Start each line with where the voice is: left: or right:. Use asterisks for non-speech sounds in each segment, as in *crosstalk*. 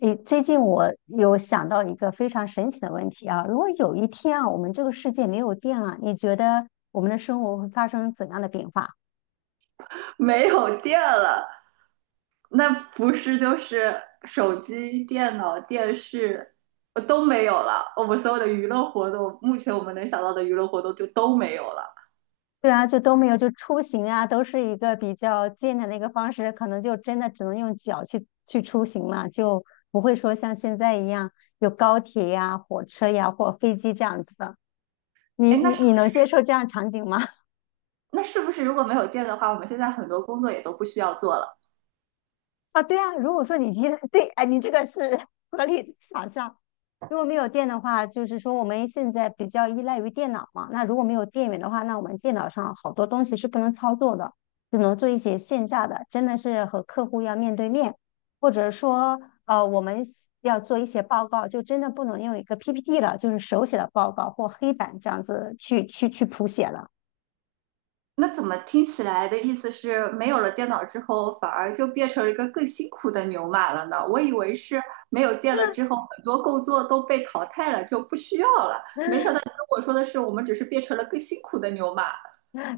left: 诶，最近我有想到一个非常神奇的问题啊，如果有一天啊，我们这个世界没有电了，你觉得我们的生活会发生怎样的变化？
right: *laughs* 没有电了，那不是就是手机、电脑、电视都没有了。我们所有的娱乐活动，目前我们能想到的娱乐活动就都没有了。
left: 对啊，就都没有，就出行啊，都是一个比较艰难的一个方式，可能就真的只能用脚去出行了，就不会说像现在一样有高铁呀、火车呀或飞机这样子的。你
right: 哎，那
left: 你
right: 是
left: 你
right: 不
left: 能接
right: 是？
left: 受这样场景吗？
right: 那是不是如果没有电的话，我们现在很多工作也都不需要做了？
left: 啊，对啊，如果说你依赖，*laughs* 对，哎，你这个是合理的想象。如果没有电的话，就是说我们现在比较依赖于电脑嘛。那如果没有电源的话，那我们电脑上好多东西是不能操作的，只能做一些线下的，真的是和客户要面对面，或者说我们要做一些报告，就真的不能用一个 PPT 了，就是手写的报告或黑板这样子去谱写了。
right: 那怎么听起来的意思是，没有了电脑之后，反而就变成了一个更辛苦的牛马了呢？我以为是没有电了之后，很多工作都被淘汰了，就不需要了。没想到你跟我说的是，我们只是变成了更辛苦的牛马。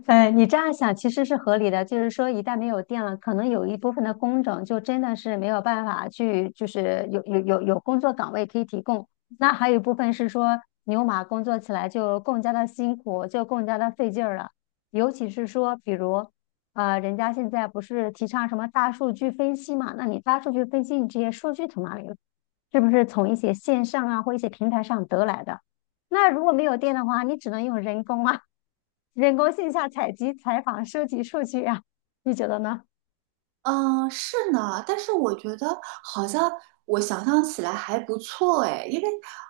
left: 哎，你这样想其实是合理的，就是说一旦没有电了，可能有一部分的工种就真的是没有办法去，就是有工作岗位可以提供。那还有一部分是说牛马工作起来就更加的辛苦，就更加的费劲儿了。尤其是说，比如，人家现在不是提倡什么大数据分析嘛？那你大数据分析，你这些数据从哪里来？是不是从一些线上啊或一些平台上得来的？那如果没有电的话，你只能用人工啊。人工线下采集、采访、收集数据啊，你觉得呢？
right: 嗯，是呢，但是我觉得好像我想象起来还不错哎，因为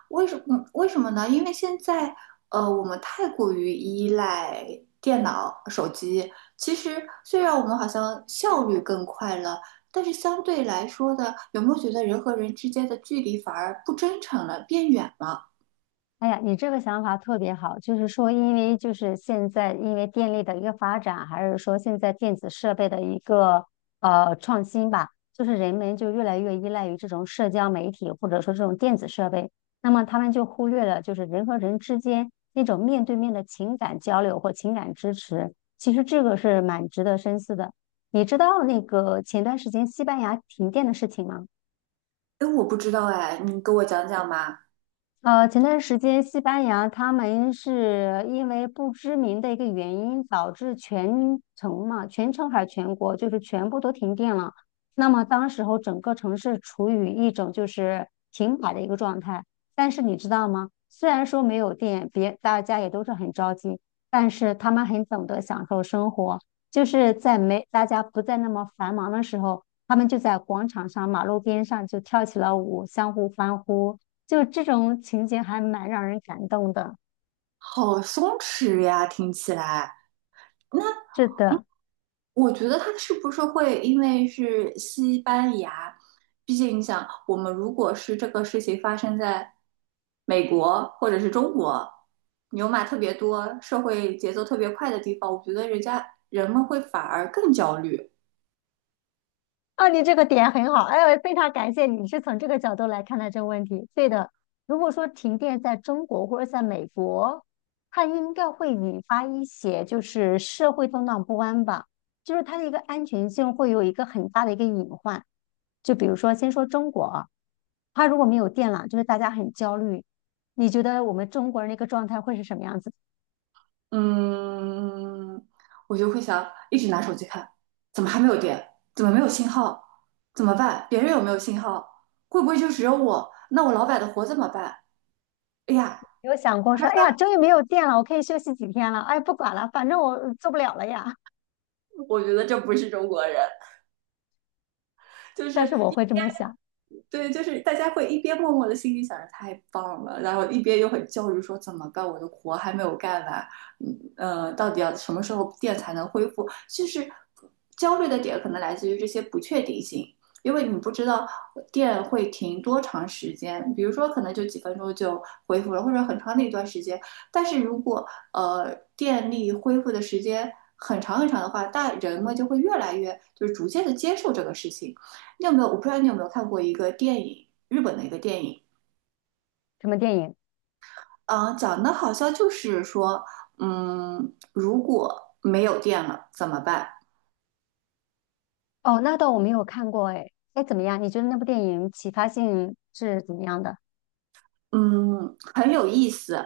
right: 为什么呢？因为现在我们太过于依赖电脑、手机。其实虽然我们好像效率更快了，但是相对来说的，有没有觉得人和人之间的距离反而不真诚了，变远了？
left: 哎呀，你这个想法特别好，就是说，因为就是现在因为电力的一个发展，还是说现在电子设备的一个创新吧，就是人们就越来越依赖于这种社交媒体或者说这种电子设备，那么他们就忽略了就是人和人之间那种面对面的情感交流或情感支持，其实这个是蛮值得深思的。你知道那个前段时间西班牙停电的事情吗？
right: 哎，我不知道哎，你给我讲讲嘛。
left: 前段时间西班牙他们是因为不知名的一个原因，导致全城嘛，全城还是全国，就是全部都停电了。那么当时候整个城市处于一种就是停摆的一个状态。但是你知道吗？虽然说没有电，别大家也都是很着急，但是他们很懂得享受生活，就是在没大家不再那么繁忙的时候，他们就在广场上、马路边上就跳起了舞，相互欢呼。就这种情节还蛮让人感动的。
right: 好松弛呀，听起来。
left: 是的，
right: 我觉得他是不是会因为是西班牙？毕竟你想，我们如果是这个事情发生在美国或者是中国，牛马特别多、社会节奏特别快的地方，我觉得人家人们会反而更焦虑。
left: 啊，你这个点很好，哎呦，非常感谢你是从这个角度来看待这个问题。对的，如果说停电在中国或者在美国，它应该会引发一些就是社会动荡不安吧，就是它的一个安全性会有一个很大的一个隐患。就比如说，先说中国啊，它如果没有电了，就是大家很焦虑。你觉得我们中国人的一个状态会是什么样子的？
right: 嗯，我就会想一直拿手机看，怎么还没有电？怎么没有信号？怎么办？别人有没有信号？会不会就只有我？那我老板的活怎么办？哎呀，
left: 有想过说，哎呀，
right: *laughs*
left: 终于没有电了，我可以休息几天了。哎，不管了，反正我做不了了呀。
right: 我觉得这不是中国人。就是
left: 但是我
right: 一
left: 会这
right: 边
left: 么想，
right: 对，就是大家会一边默默的心里想着太棒了，然后一边又很焦虑说怎么办，我的活还没有干完，到底要什么时候店才能恢复？就是焦虑的点可能来自于这些不确定性。因为你不知道电会停多长时间，比如说可能就几分钟就恢复了，或者很长的一段时间。但是如果电力恢复的时间很长很长的话，大人们就会越来越就是逐渐的接受这个事情，你有没有？我不知道你有没有看过一个电影，日本的一个电影，
left: 什么电影？
right: 啊、讲的好像就是说，嗯，如果没有电了怎么办？
left: 哦，那倒我没有看过哎。哎，怎么样？你觉得那部电影启发性是怎么样的？
right: 嗯，很有意思。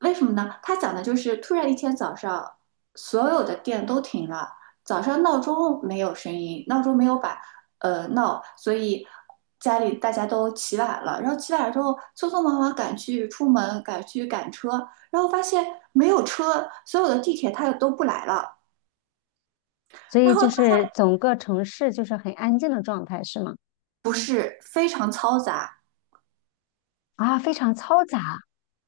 right: 为什么呢？他讲的就是突然一天早上，所有的店都停了，早上闹钟没有声音，闹钟没有把闹，所以家里大家都起晚了。然后起晚了之后，匆匆忙忙赶去出门，赶去赶车，然后发现没有车，所有的地铁它也都不来了。
left: 所以
right: 然
left: 就
right: 后
left: 是整个城市就是很安静的状态，是吗？
right: 不是非常嘈杂，
left: 啊，非常嘈杂，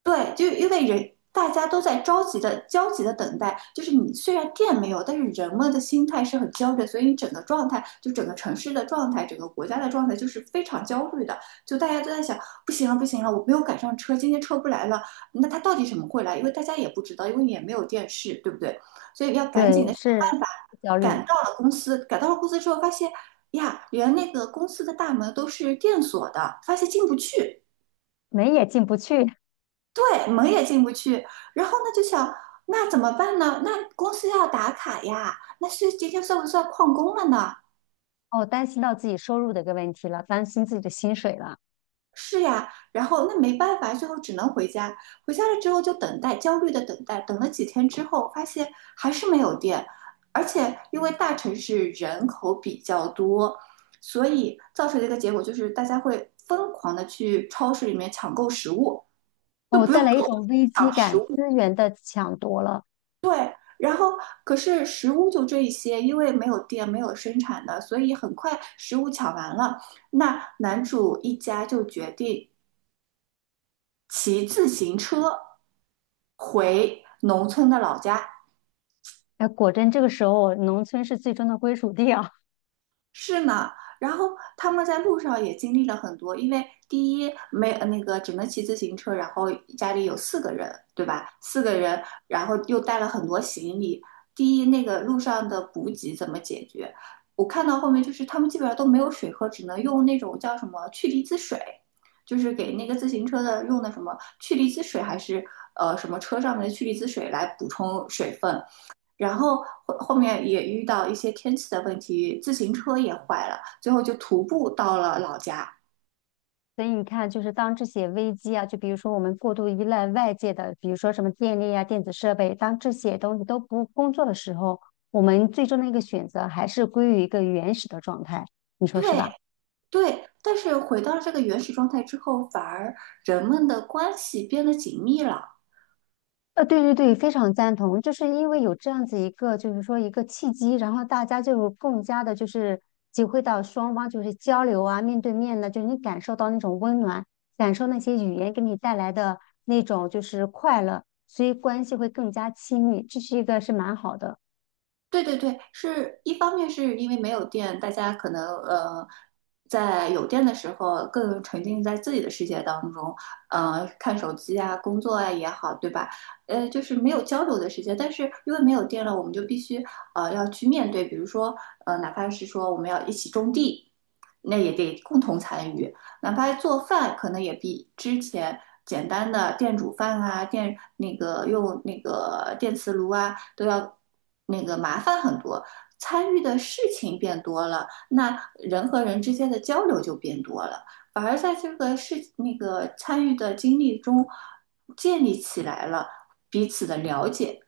right: 对，就因为人大家都在着急的、焦急的等待，就是你虽然电没有，但是人们的心态是很焦虑的，所以你整个状态，就整个城市的状态，整个国家的状态就是非常焦虑的。就大家都在想，不行了，不行了，我没有赶上车，今天车不来了。那他到底什么会来？因为大家也不知道，因为也没有电视，对不对？所以要赶紧
left: 对，
right: 的想
left: 是
right: 办法
left: 焦虑，
right: 赶到了公司。赶到了公司之后，发现呀，连那个公司的大门都是电锁的，发现进不去。
left: 门也进不去。
right: 对，门也进不去。然后呢，就想那怎么办呢？那公司要打卡呀，那是今天算不算旷工了呢？
left: 哦，担心到自己收入的一个问题了，担心自己的薪水了。
right: 是呀，然后那没办法，最后只能回家。回家了之后就等待，焦虑的等待，等了几天之后，发现还是没有电，而且因为大城市人口比较多，所以造成的一个结果就是大家会疯狂的去超市里面抢购食物，都
left: 哦，
right: 不用
left: 带来一
right: 购，
left: 种危机
right: 抢食
left: 感，
right: 物
left: 资源的抢夺了。
right: 对，然后可是食物就这一些，因为没有店，没有生产的，所以很快食物抢完了。那男主一家就决定骑自行车回农村的老家，
left: 哎，果真这个时候，农村是最终的归属地啊。*laughs*
right: 是呢，然后他们在路上也经历了很多，因为第一没呃那个只能骑自行车，然后家里有四个人，对吧？四个人，然后又带了很多行李。第一，那个路上的补给怎么解决？我看到后面就是他们基本上都没有水喝，只能用那种叫什么去离子水，就是给那个自行车的用的什么去离子水还是什么车上面的去离子水来补充水分。然后后面也遇到一些天气的问题，自行车也坏了，最后就徒步到了老家。
left: 所以你看，就是当这些危机啊，就比如说我们过度依赖外界的，比如说什么电力啊、电子设备，当这些东西都不工作的时候，我们最终的一个选择还是归于一个原始的状态，你说是
right: 对
left: 吧？
right: 对，但是回到了这个原始状态之后，反而人们的关系变得紧密了。
left: 对对对，非常赞同，就是因为有这样子一个，就是说一个契机，然后大家就更加的，就是体会到双方就是交流啊，面对面的，就是你感受到那种温暖，感受那些语言给你带来的那种就是快乐，所以关系会更加亲密，这是一个是蛮好的。
right: 对对对，是一方面是因为没有电，大家可能在有电的时候更沉浸在自己的世界当中，看手机啊、工作啊也好，对吧？就是没有交流的时间。但是因为没有电了，我们就必须要去面对，比如说哪怕是说我们要一起种地，那也得共同参与。哪怕做饭，可能也比之前简单的电煮饭啊、电那个用那个电磁炉啊，都要那个麻烦很多。参与的事情变多了，那人和人之间的交流就变多了，反而在这个事那个参与的经历中建立起来了彼此的了解。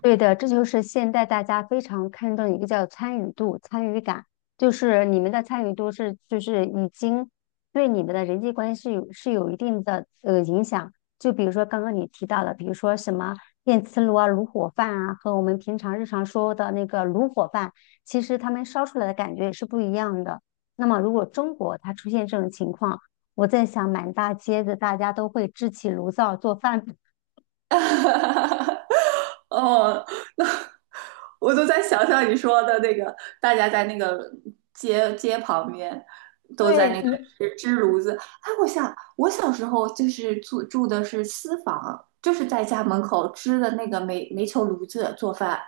left: 对的，这就是现在大家非常看重的一个叫参与度、参与感，就是你们的参与度是就是已经对你们的人际关系有是有一定的影响。就比如说刚刚你提到的，比如说什么电磁炉啊、炉火饭啊，和我们平常日常说的那个炉火饭，其实他们烧出来的感觉也是不一样的。那么如果中国它出现这种情况，我在想满大街的大家都会支起炉灶做饭。*laughs*
right: *laughs* 哦，那我都在想象你说的那个，大家在那个街旁边都在
left: 对，
right: 那个
left: 嗯
right: 支炉子。哎，我想我小时候就是住的是私房，就是在家门口支的那个煤球炉子做饭，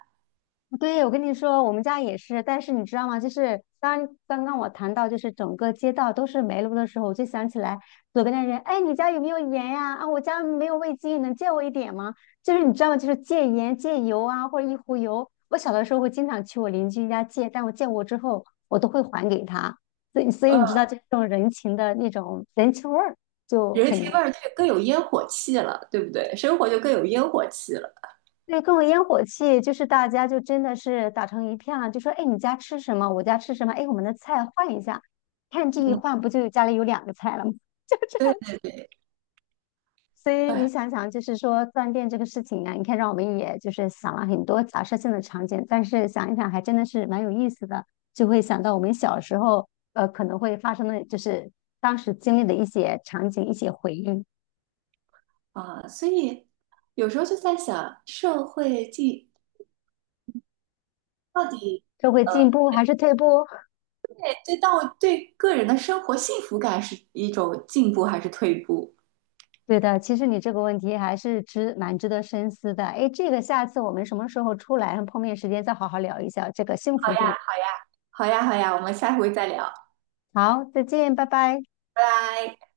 left: 对，我跟你说，我们家也是，但是你知道吗？就是当刚刚我谈到就是整个街道都是煤炉的时候，我就想起来左边的人，哎，你家有没有盐呀？啊，我家没有味精，能借我一点吗？就是你知道吗？就是借盐、借油啊，或者一壶油。我小的时候会经常去我邻居家借，但我借过之后，我都会还给他。所以，所以
right: 呃，
left: 你知道这种人情的那种人情味儿就
right: 人
left: 很
right: 情味
left: 浓。
right: 儿却更有烟火气了，对不对？生活就更有烟火气了。
left: 对，各种烟火气，就是大家就真的是打成一片了，就说，哎，你家吃什么？我家吃什么？哎，我们的菜换一下，看这一
right: 嗯，
left: 换，不就家里有两个菜了吗？*laughs* 就这
right: 对
left: 样子。
right: 对对，
left: 所以你
right: 哎
left: 想想，就是说断电这个事情啊，你看让我们也就是想了很多假设性的场景，但是想一想还真的是蛮有意思的，就会想到我们小时候可能会发生的，就是当时经历的一些场景、一些回忆，
right: 啊，所以有时候就在想，社会进到底
left: 社会进步还是退步？
right: 对到对个人的生活幸福感是一种进步还是退步？
left: 对的，其实你这个问题还是值蛮值得深思的。哎，这个下次我们什么时候出来碰面时间再好好聊一下这个幸福度。
right: 好呀，好呀，我们下回再聊，
left: 好，再见，拜拜。
right: 拜拜。